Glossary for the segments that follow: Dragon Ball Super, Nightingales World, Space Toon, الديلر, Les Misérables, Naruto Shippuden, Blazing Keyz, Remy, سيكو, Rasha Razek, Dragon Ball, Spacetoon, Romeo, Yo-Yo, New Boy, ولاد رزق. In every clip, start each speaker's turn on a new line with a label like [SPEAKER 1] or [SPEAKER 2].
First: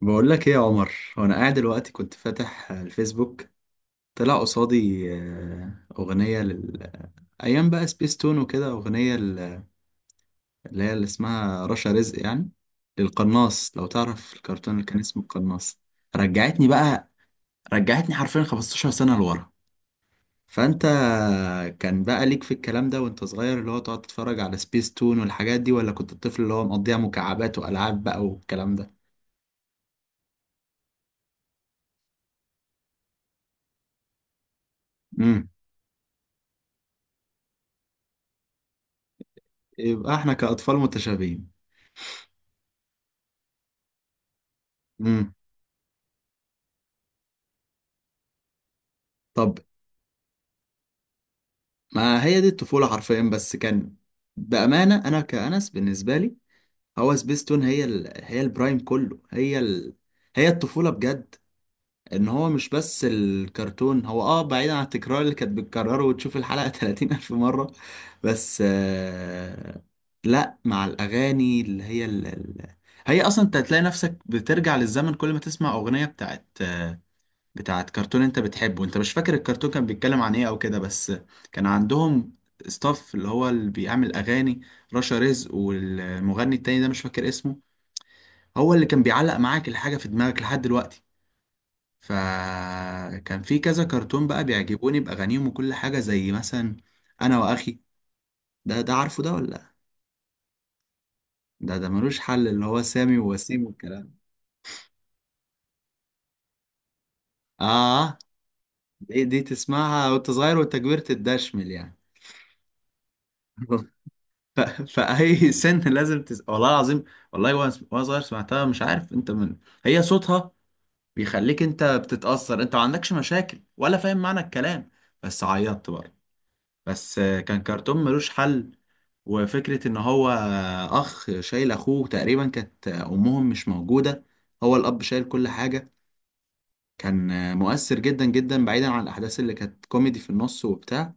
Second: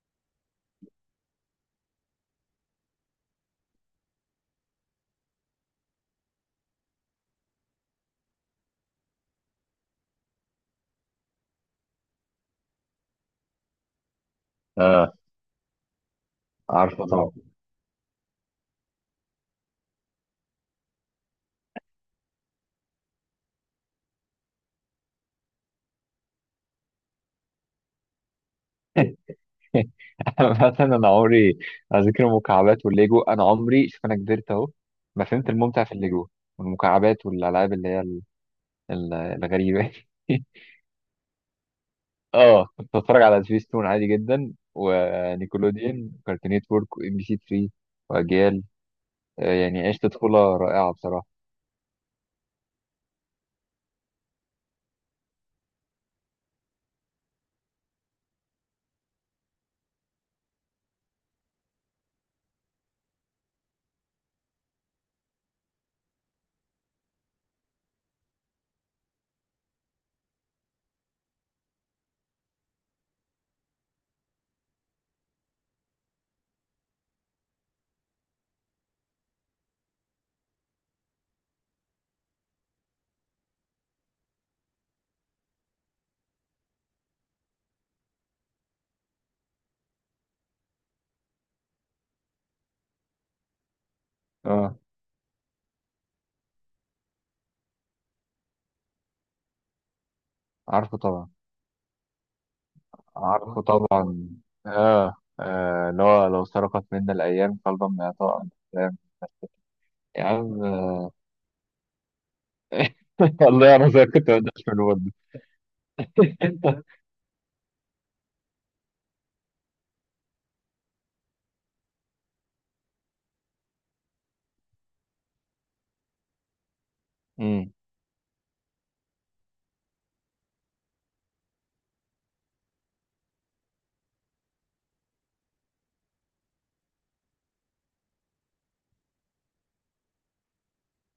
[SPEAKER 1] بقول لك ايه يا عمر. وانا قاعد دلوقتي كنت فاتح الفيسبوك، طلع قصادي اغنيه لل ايام بقى سبيس تون وكده، اغنيه ل- اللي هي اللي اسمها رشا رزق يعني، للقناص. لو تعرف الكرتون اللي كان
[SPEAKER 2] اه،
[SPEAKER 1] اسمه القناص، رجعتني
[SPEAKER 2] عارفه
[SPEAKER 1] بقى،
[SPEAKER 2] طبعا.
[SPEAKER 1] رجعتني حرفيا 15 سنه لورا. فانت كان بقى ليك في الكلام ده وانت صغير؟ اللي هو تقعد تتفرج على سبيس تون والحاجات دي، ولا كنت الطفل اللي هو مقضيها مكعبات والعاب بقى والكلام ده؟
[SPEAKER 2] انا مثلا، انا عمري اذكر المكعبات والليجو. انا عمري شوف، انا كبرت اهو، ما
[SPEAKER 1] امم
[SPEAKER 2] فهمت الممتع في الليجو والمكعبات والالعاب اللي هي الغريبه.
[SPEAKER 1] يبقى احنا كاطفال متشابهين.
[SPEAKER 2] اه، كنت بتفرج على سبيستون عادي جدا، ونيكولوديان، وكارتون نتورك، وام بي سي 3، واجيال.
[SPEAKER 1] طب
[SPEAKER 2] يعني عشت طفوله رائعه بصراحه.
[SPEAKER 1] ما هي دي الطفولة حرفيا. بس كان، بأمانة أنا كأنس بالنسبة لي، هو سبيستون هي ال... هي البرايم كله، هي ال... هي الطفولة بجد. إن هو مش بس الكرتون، هو آه بعيدا عن التكرار اللي كانت بتكرره وتشوف الحلقة 30 ألف مرة، بس آه... لأ، مع الأغاني اللي هي ال... ال... هي أصلا أنت هتلاقي نفسك بترجع للزمن كل ما تسمع أغنية بتاعت بتاعت كرتون انت بتحبه. انت مش فاكر الكرتون كان بيتكلم عن ايه او كده، بس كان عندهم ستاف اللي هو اللي بيعمل اغاني، رشا رزق والمغني التاني ده مش فاكر اسمه، هو اللي كان بيعلق معاك الحاجة في دماغك لحد دلوقتي. فكان في كذا كرتون بقى
[SPEAKER 2] اه،
[SPEAKER 1] بيعجبوني بأغانيهم وكل حاجة، زي مثلا أنا وأخي. ده، ده عارفه ده ولا؟
[SPEAKER 2] عارفه طبعا،
[SPEAKER 1] ده ملوش حل، اللي هو سامي
[SPEAKER 2] عارفه
[SPEAKER 1] ووسيم والكلام.
[SPEAKER 2] طبعا، اه. اللي هو لو سرقت منا الايام قلبا ما
[SPEAKER 1] آه
[SPEAKER 2] يطاء عن الأحلام.
[SPEAKER 1] دي, دي تسمعها
[SPEAKER 2] يا
[SPEAKER 1] وأنت صغير،
[SPEAKER 2] عم،
[SPEAKER 1] وأنت كبرت تدشمل يعني.
[SPEAKER 2] والله انا زي كنت ما
[SPEAKER 1] ف...
[SPEAKER 2] بديش من ودي.
[SPEAKER 1] فأي سن لازم تس... والله العظيم، والله وأنا، صغير سمعتها، مش عارف أنت من، هي صوتها بيخليك أنت بتتأثر. أنت ما عندكش مشاكل ولا فاهم معنى الكلام، بس عيطت برضه. بس كان
[SPEAKER 2] امم،
[SPEAKER 1] كرتون ملوش حل، وفكرة إن هو أخ شايل أخوه، تقريبا كانت أمهم مش موجودة، هو الأب شايل كل حاجة. كان مؤثر جدا جدا، بعيدا عن الأحداث اللي كانت كوميدي في النص وبتاع.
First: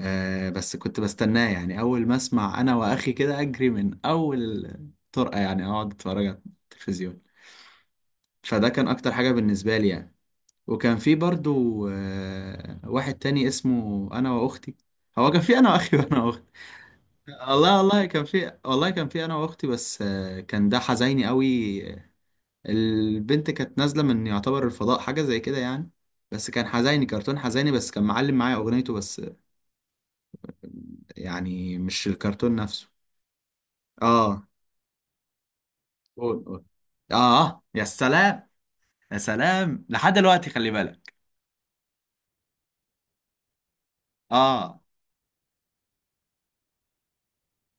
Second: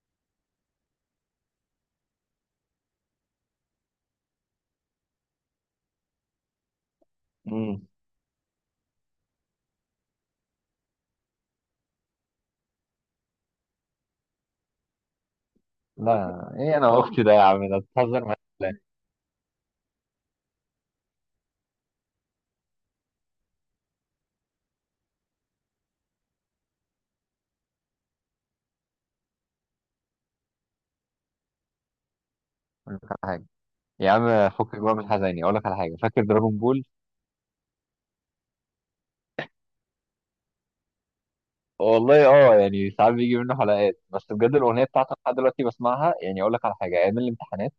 [SPEAKER 1] آه بس كنت بستناه يعني، أول ما أسمع أنا وأخي كده أجري من أول طرقة يعني، أقعد أتفرج على التلفزيون.
[SPEAKER 2] امم.
[SPEAKER 1] فده كان أكتر حاجة بالنسبة لي يعني. وكان في برضو آه واحد تاني اسمه أنا وأختي. هو كان في أنا وأخي وأنا
[SPEAKER 2] لا،
[SPEAKER 1] وأختي.
[SPEAKER 2] ايه انا واختي ده يا عم،
[SPEAKER 1] والله
[SPEAKER 2] ده
[SPEAKER 1] والله
[SPEAKER 2] بتهزر
[SPEAKER 1] كان
[SPEAKER 2] معايا
[SPEAKER 1] في،
[SPEAKER 2] ولا
[SPEAKER 1] والله
[SPEAKER 2] إيه؟
[SPEAKER 1] كان في أنا وأختي، بس آه كان ده حزيني قوي. البنت كانت نازلة من يعتبر الفضاء حاجة زي كده يعني. بس كان حزيني، كرتون حزيني، بس كان معلم معايا أغنيته بس يعني مش الكرتون نفسه.
[SPEAKER 2] أقول لك على حاجه. يا
[SPEAKER 1] اه،
[SPEAKER 2] عم فكك بقى من الحزيني، اقول لك على حاجه، فاكر
[SPEAKER 1] قول
[SPEAKER 2] دراجون
[SPEAKER 1] قول.
[SPEAKER 2] بول؟
[SPEAKER 1] اه يا سلام، يا سلام لحد دلوقتي، خلي بالك.
[SPEAKER 2] والله يعني ساعات بيجي منه حلقات، بس بجد
[SPEAKER 1] اه.
[SPEAKER 2] الاغنيه بتاعته لحد دلوقتي بسمعها. يعني اقول لك على حاجه، ايام الامتحانات.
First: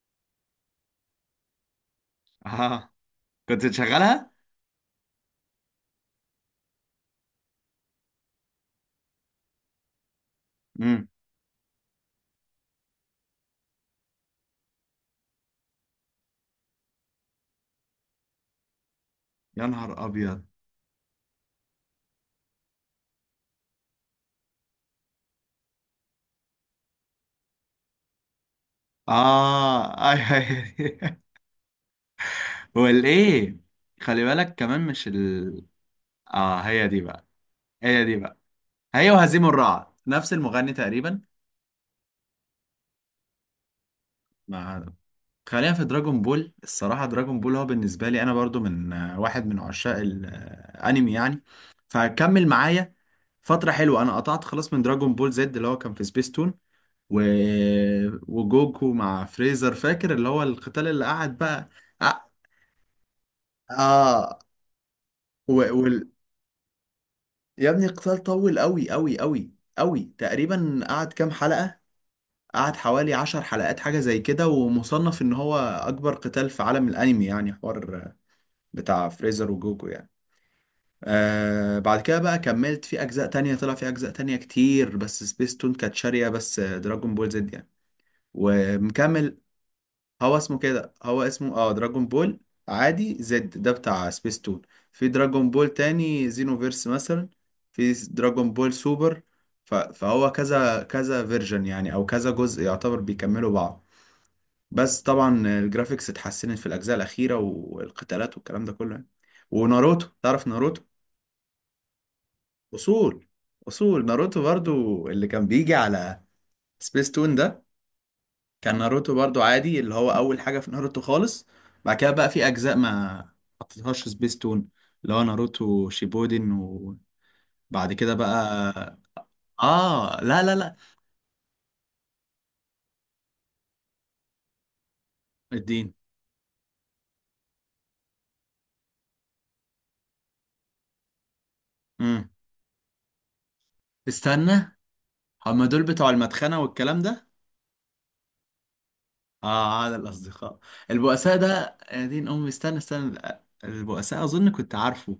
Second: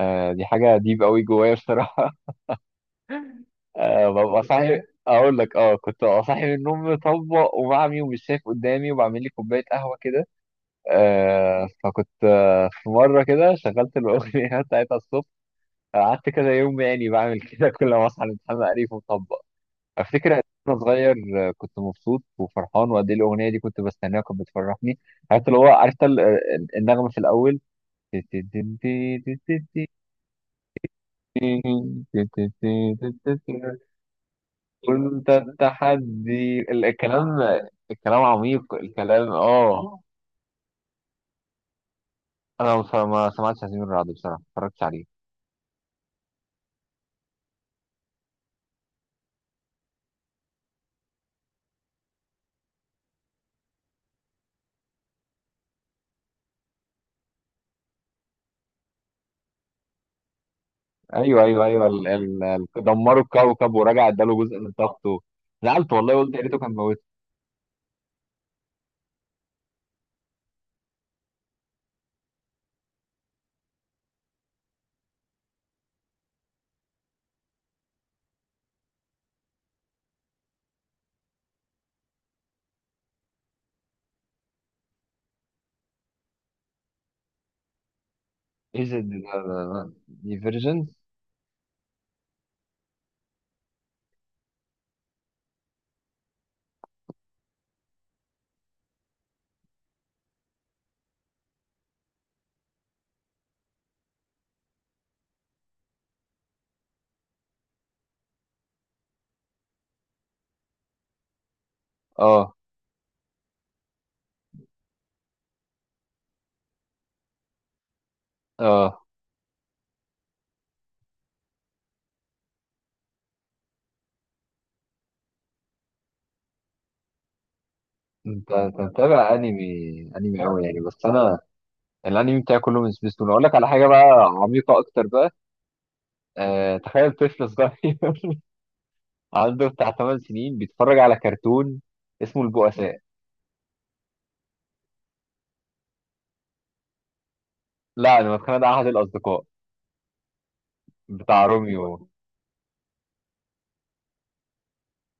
[SPEAKER 2] دي حاجه ديب قوي جوايا بصراحه.
[SPEAKER 1] اه كنت تشغلها.
[SPEAKER 2] ببقى صاحي، اقول لك، كنت ببقى صاحي من النوم مطبق ومعمي ومش شايف قدامي، وبعمل لي كوبايه قهوه كده.
[SPEAKER 1] امم
[SPEAKER 2] فكنت في مرة كده شغلت الأغنية بتاعتها الصبح. قعدت كذا يوم، يعني بعمل كده كل ما أصحى من الامتحان أقريف ومطبق.
[SPEAKER 1] يا نهار
[SPEAKER 2] أفتكر قد
[SPEAKER 1] ابيض.
[SPEAKER 2] إيه وأنا صغير. كنت مبسوط وفرحان، وقد إيه الأغنية دي كنت بستناها وكانت بتفرحني. عرفت اللي هو، عرفت النغمة في الأول.
[SPEAKER 1] اه، اي اي. والايه، خلي بالك كمان مش
[SPEAKER 2] كنت
[SPEAKER 1] ال، اه
[SPEAKER 2] التحدي
[SPEAKER 1] هي دي بقى،
[SPEAKER 2] الكلام،
[SPEAKER 1] هي دي
[SPEAKER 2] الكلام
[SPEAKER 1] بقى.
[SPEAKER 2] عميق،
[SPEAKER 1] هي
[SPEAKER 2] الكلام.
[SPEAKER 1] وهزيم الرعد، نفس المغني تقريبا.
[SPEAKER 2] أنا ما سمعتش ياسمين رعد بصراحة، ما اتفرجتش
[SPEAKER 1] مع،
[SPEAKER 2] عليه.
[SPEAKER 1] خلينا في دراجون بول. الصراحة دراجون بول هو بالنسبة لي انا برضو من واحد من عشاق الانمي يعني، فكمل معايا. فترة حلوة أنا قطعت خلاص من دراجون بول زد اللي هو كان في سبيس تون، و... وجوكو مع فريزر، فاكر اللي هو القتال اللي قعد
[SPEAKER 2] ايوه، ايوه،
[SPEAKER 1] بقى.
[SPEAKER 2] ايوه،
[SPEAKER 1] آه.
[SPEAKER 2] دمروا الكوكب ورجع اداله
[SPEAKER 1] آه.
[SPEAKER 2] جزء من طاقته.
[SPEAKER 1] و...
[SPEAKER 2] زعلت
[SPEAKER 1] وال...
[SPEAKER 2] والله، قلت يا ريته كان موت.
[SPEAKER 1] يا ابني القتال طول أوي أوي أوي أوي. تقريبا قعد كام حلقة، قعد حوالي عشر حلقات حاجة زي كده. ومصنف إن هو أكبر قتال في عالم الأنمي يعني، حوار بتاع فريزر وجوكو يعني. آه، بعد كده بقى كملت في أجزاء تانية، طلع في أجزاء تانية كتير، بس سبيس تون كانت شارية بس دراجون بول زد يعني.
[SPEAKER 2] ايش،
[SPEAKER 1] ومكمل. هو اسمه كده،
[SPEAKER 2] ديفيرجنس.
[SPEAKER 1] هو اسمه اه دراجون بول عادي. زد ده بتاع سبيس تون. في دراجون بول تاني زينوفيرس مثلا، في دراجون بول سوبر. ف- فهو كذا كذا فيرجن يعني، او كذا جزء يعتبر بيكملوا بعض. بس طبعا الجرافيكس اتحسنت في الاجزاء الاخيره والقتالات والكلام ده كله يعني. وناروتو، تعرف ناروتو؟
[SPEAKER 2] اه،
[SPEAKER 1] اصول، اصول ناروتو برضو اللي كان بيجي على سبيس تون ده. كان
[SPEAKER 2] اه.
[SPEAKER 1] ناروتو برضو عادي اللي هو اول حاجه في ناروتو خالص. بعد كده بقى في اجزاء ما حطيتهاش سبيستون، اللي هو ناروتو شيبودن. وبعد كده بقى،
[SPEAKER 2] انت متابع انمي،
[SPEAKER 1] اه لا
[SPEAKER 2] انمي
[SPEAKER 1] لا
[SPEAKER 2] قوي
[SPEAKER 1] لا
[SPEAKER 2] يعني؟ بس انا، الانمي بتاعي كله من سبيستون. اقول لك على حاجه بقى، عميقه اكتر بقى.
[SPEAKER 1] الدين.
[SPEAKER 2] تخيل طفل صغير عنده بتاع 8 سنين بيتفرج على كرتون
[SPEAKER 1] امم
[SPEAKER 2] اسمه البؤساء.
[SPEAKER 1] استنى، هما دول بتوع المدخنه والكلام ده؟
[SPEAKER 2] لا، انا متخيل ده احد الاصدقاء
[SPEAKER 1] اه عاد الاصدقاء، البؤساء
[SPEAKER 2] بتاع
[SPEAKER 1] ده، يا
[SPEAKER 2] روميو.
[SPEAKER 1] دين امي، استنى استنى. البؤساء اظن كنت عارفه،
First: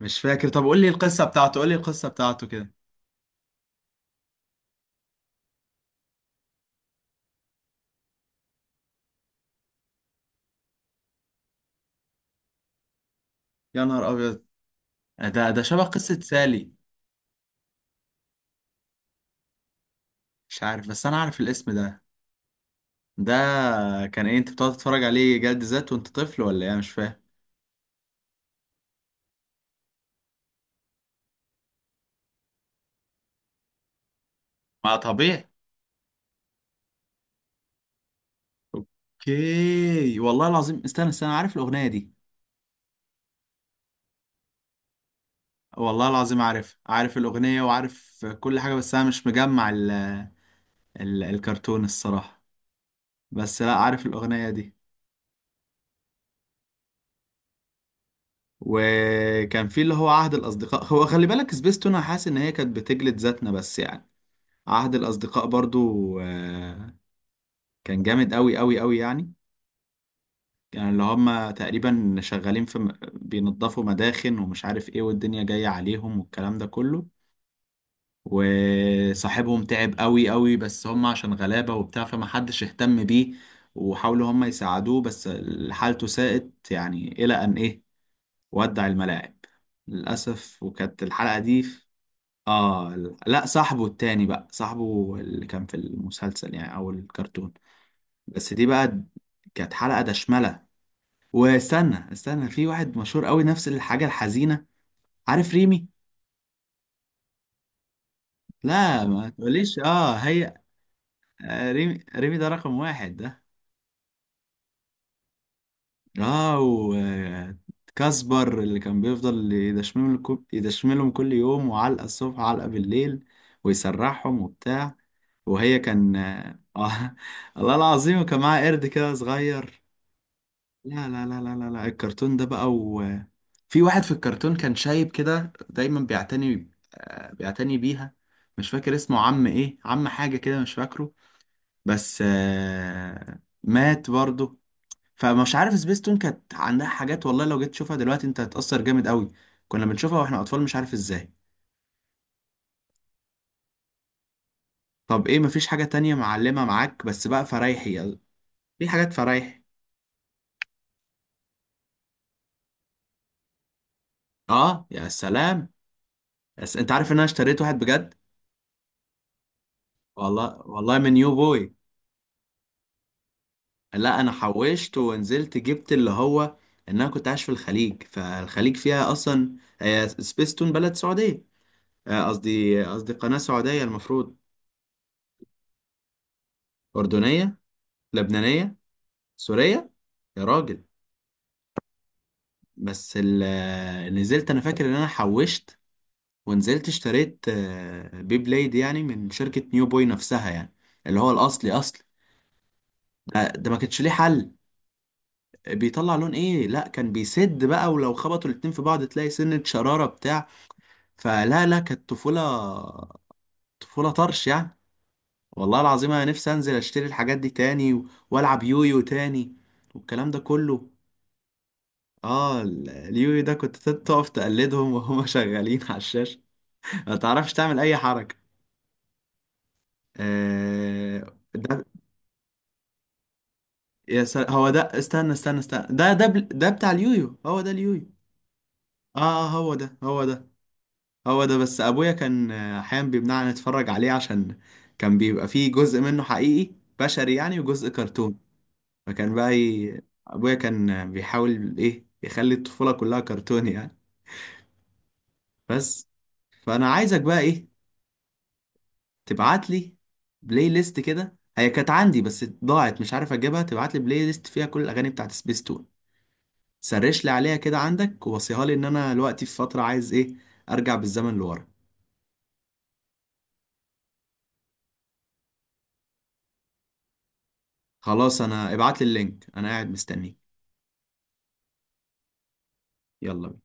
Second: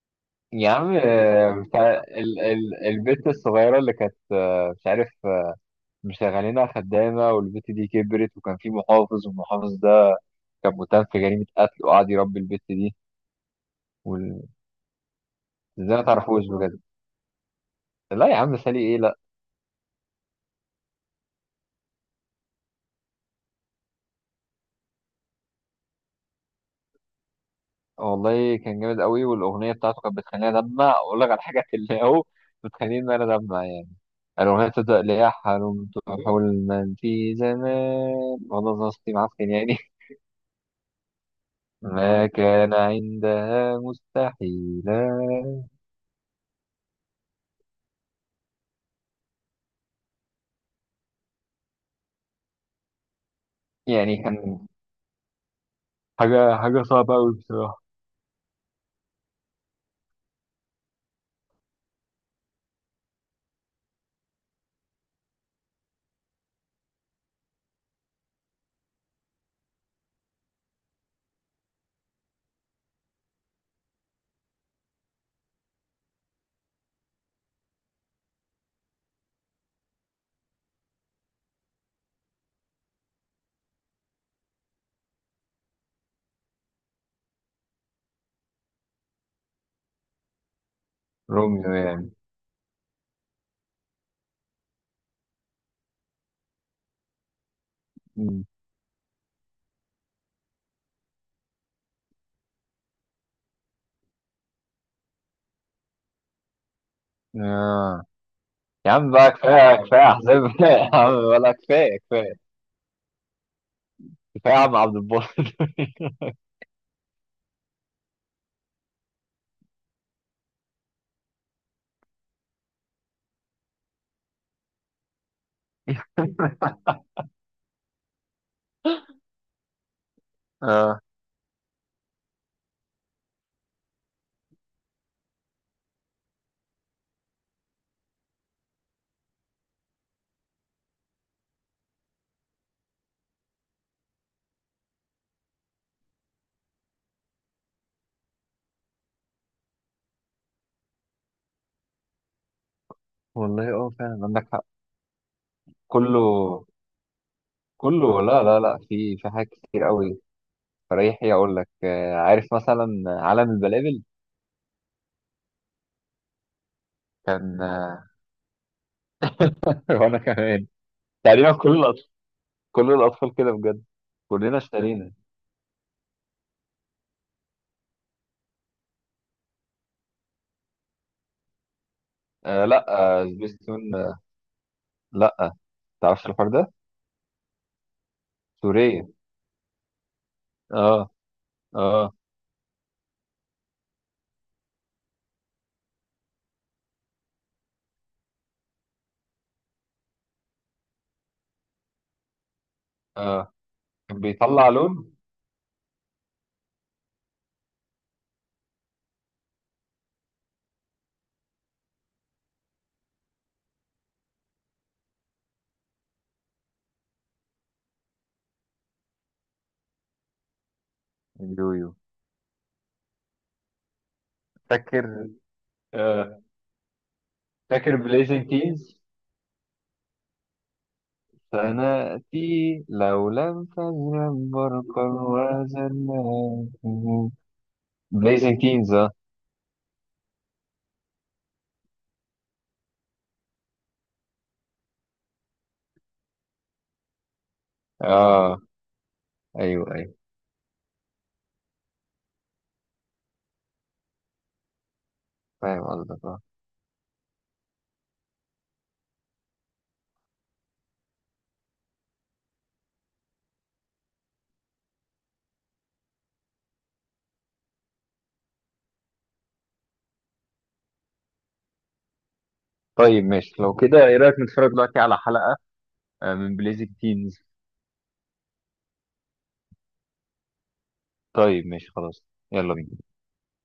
[SPEAKER 1] مش فاكر. طب
[SPEAKER 2] يا
[SPEAKER 1] قول لي
[SPEAKER 2] عم،
[SPEAKER 1] القصه بتاعته، قول لي
[SPEAKER 2] بتاع
[SPEAKER 1] القصه
[SPEAKER 2] ال
[SPEAKER 1] بتاعته كده.
[SPEAKER 2] ال البت الصغيرة اللي كانت، مش عارف، مشغلينها خدامة. والبت دي كبرت، وكان في محافظ، والمحافظ ده كان متهم في جريمة قتل، وقعد يربي البت دي.
[SPEAKER 1] يا نهار ابيض،
[SPEAKER 2] وال-
[SPEAKER 1] ده، ده شبه
[SPEAKER 2] ازاي ما
[SPEAKER 1] قصه
[SPEAKER 2] تعرفوش
[SPEAKER 1] سالي.
[SPEAKER 2] بجد؟ لا يا عم، سالي ايه؟ لا.
[SPEAKER 1] مش عارف بس انا عارف الاسم ده. ده كان ايه؟ انت بتقعد تتفرج عليه جلد ذات وانت طفل ولا ايه، مش فاهم.
[SPEAKER 2] والله كان جامد قوي، والأغنية بتاعته كانت بتخليني أدمع. أقول لك على حاجة، اللي هو بتخليني إن أنا أدمع يعني. الأغنية
[SPEAKER 1] ما
[SPEAKER 2] بتبدأ اللي هي:
[SPEAKER 1] طبيعي.
[SPEAKER 2] حلمت حلما في زمان، والله نصيب معفن يعني،
[SPEAKER 1] اوكي والله العظيم، استنى استنى، عارف الاغنيه دي،
[SPEAKER 2] ما كان عندها مستحيلا.
[SPEAKER 1] والله العظيم عارف، عارف الاغنيه وعارف كل حاجه، بس انا مش مجمع ال الكرتون الصراحه. بس لا عارف
[SPEAKER 2] يعني
[SPEAKER 1] الاغنيه
[SPEAKER 2] كان
[SPEAKER 1] دي.
[SPEAKER 2] حاجة، حاجة صعبة أوي بصراحة.
[SPEAKER 1] وكان في اللي هو عهد الاصدقاء، هو خلي بالك سبيستون انا حاسس ان هي كانت بتجلد ذاتنا بس يعني. عهد الاصدقاء برضو آه، كان جامد قوي قوي قوي يعني. يعني اللي هم تقريبا شغالين في م- بينظفوا مداخن ومش عارف ايه، والدنيا جاية عليهم والكلام ده كله. وصاحبهم تعب قوي قوي، بس هم عشان غلابة وبتاع فمحدش اهتم بيه. وحاولوا هم يساعدوه بس حالته ساءت، يعني إلى أن إيه، ودع الملاعب للأسف. وكانت الحلقة دي
[SPEAKER 2] روميو
[SPEAKER 1] في-
[SPEAKER 2] يعني.
[SPEAKER 1] آه ال- لا صاحبه التاني بقى، صاحبه اللي كان في المسلسل يعني أو الكرتون.
[SPEAKER 2] مم.
[SPEAKER 1] بس دي بقى كانت حلقة دشملة. واستنى استنى، في واحد مشهور قوي نفس الحاجة الحزينة. عارف ريمي؟
[SPEAKER 2] آه. يا
[SPEAKER 1] لا
[SPEAKER 2] عم
[SPEAKER 1] ما
[SPEAKER 2] بقى، كفاية
[SPEAKER 1] تقوليش
[SPEAKER 2] كفاية
[SPEAKER 1] اه
[SPEAKER 2] أحزاب
[SPEAKER 1] هي.
[SPEAKER 2] يا عم، ولا
[SPEAKER 1] آه،
[SPEAKER 2] كفاية،
[SPEAKER 1] ريمي، ريمي
[SPEAKER 2] كفاية،
[SPEAKER 1] ده رقم واحد ده.
[SPEAKER 2] كفاية، يا عم عبد الباسط.
[SPEAKER 1] اه، وكاسبر اللي كان بيفضل يدشملهم كل- يدشملهم كل يوم، وعلقة الصبح وعلقة بالليل ويسرحهم وبتاع. وهي كان اه، آه، الله العظيم. وكان معاها قرد كده صغير.
[SPEAKER 2] اه،
[SPEAKER 1] لا الكرتون ده بقى، في واحد في الكرتون كان شايب كده دايما بيعتني بيعتني بيها، مش فاكر اسمه عم ايه، عم حاجة كده مش فاكره. بس مات برضه. فمش عارف، سبيستون كانت عندها حاجات والله لو جيت تشوفها دلوقتي انت هتتأثر جامد قوي، كنا بنشوفها واحنا اطفال مش عارف ازاي.
[SPEAKER 2] والله فعلا عندك حق.
[SPEAKER 1] طب ايه، مفيش حاجة تانية
[SPEAKER 2] كله،
[SPEAKER 1] معلمة معاك بس بقى فرايحي؟
[SPEAKER 2] كله. لا، لا، لا،
[SPEAKER 1] في حاجات
[SPEAKER 2] في حاجات
[SPEAKER 1] فرايحي.
[SPEAKER 2] كتير قوي. فريحي، اقول لك، عارف مثلا عالم البلابل؟
[SPEAKER 1] اه يا سلام، بس انت عارف ان انا اشتريت
[SPEAKER 2] كان
[SPEAKER 1] واحد بجد،
[SPEAKER 2] وانا
[SPEAKER 1] والله
[SPEAKER 2] كمان.
[SPEAKER 1] والله، من يو
[SPEAKER 2] تقريبا
[SPEAKER 1] بوي.
[SPEAKER 2] كل الاطفال كده، بجد
[SPEAKER 1] لا، انا
[SPEAKER 2] كلنا
[SPEAKER 1] حوشت
[SPEAKER 2] اشترينا.
[SPEAKER 1] ونزلت جبت اللي هو، ان انا كنت عايش في الخليج، فالخليج فيها اصلا، هي سبيستون بلد سعوديه،
[SPEAKER 2] آه،
[SPEAKER 1] قصدي
[SPEAKER 2] لا.
[SPEAKER 1] قصدي
[SPEAKER 2] آه
[SPEAKER 1] قناه سعوديه
[SPEAKER 2] سبيستون، آه.
[SPEAKER 1] المفروض،
[SPEAKER 2] لا تعرفش الحوار ده.
[SPEAKER 1] اردنيه، لبنانيه،
[SPEAKER 2] سورية.
[SPEAKER 1] سوريه. يا راجل.
[SPEAKER 2] اه، اه،
[SPEAKER 1] بس ال- نزلت انا فاكر ان انا حوشت ونزلت اشتريت بي بليد يعني، من شركه نيو بوي نفسها يعني، اللي هو الاصلي اصلي. ده,
[SPEAKER 2] اه.
[SPEAKER 1] ده ما كانش ليه
[SPEAKER 2] كان
[SPEAKER 1] حل.
[SPEAKER 2] بيطلع لون.
[SPEAKER 1] بيطلع لون ايه؟ لا كان بيسد بقى، ولو خبطوا الاتنين في بعض تلاقي سنة شرارة بتاع. فلا لا، كانت طفولة، طفولة طرش يعني. والله العظيم انا نفسي انزل اشتري الحاجات دي تاني، و- والعب يويو تاني والكلام ده كله.
[SPEAKER 2] اليويو
[SPEAKER 1] اه ال- اليويو ده كنت تقف تقلدهم وهما
[SPEAKER 2] فاكر؟
[SPEAKER 1] شغالين على الشاشة،
[SPEAKER 2] آه
[SPEAKER 1] ما تعرفش تعمل اي
[SPEAKER 2] فاكر
[SPEAKER 1] حركة.
[SPEAKER 2] بليزنج كيز؟
[SPEAKER 1] آه ده.
[SPEAKER 2] سنأتي لو لم
[SPEAKER 1] يا سل...
[SPEAKER 2] تذهب
[SPEAKER 1] هو ده،
[SPEAKER 2] برقا
[SPEAKER 1] استنى استنى استنى، ده ده بل... ده بتاع
[SPEAKER 2] وزناتي.
[SPEAKER 1] اليويو، هو ده اليويو.
[SPEAKER 2] بليزنج كيز، اه،
[SPEAKER 1] اه، آه، هو ده، هو ده، هو ده. بس ابويا كان احيانا بيمنعنا نتفرج عليه، عشان كان بيبقى فيه جزء منه حقيقي بشري يعني، وجزء كرتون.
[SPEAKER 2] اه.
[SPEAKER 1] فكان بقى
[SPEAKER 2] ايوه،
[SPEAKER 1] ي...
[SPEAKER 2] ايوه،
[SPEAKER 1] ابويا كان بيحاول ايه، يخلي الطفولة كلها كرتون يعني.
[SPEAKER 2] فاهم
[SPEAKER 1] بس،
[SPEAKER 2] قصدك، اه.
[SPEAKER 1] فانا عايزك بقى ايه، تبعت لي بلاي ليست كده، هي كانت عندي بس ضاعت مش عارف اجيبها. تبعت لي بلاي ليست فيها كل الاغاني بتاعت سبيستون. سرش لي عليها كده عندك ووصيها لي، ان انا دلوقتي في فترة عايز ايه، ارجع بالزمن لورا.
[SPEAKER 2] طيب ماشي، لو كده ايه رأيك نتفرج دلوقتي على حلقة من بليزنج كيز؟
[SPEAKER 1] خلاص انا، ابعت لي اللينك انا قاعد مستنيك.
[SPEAKER 2] طيب ماشي خلاص، يلا بينا.
[SPEAKER 1] يلا بينا.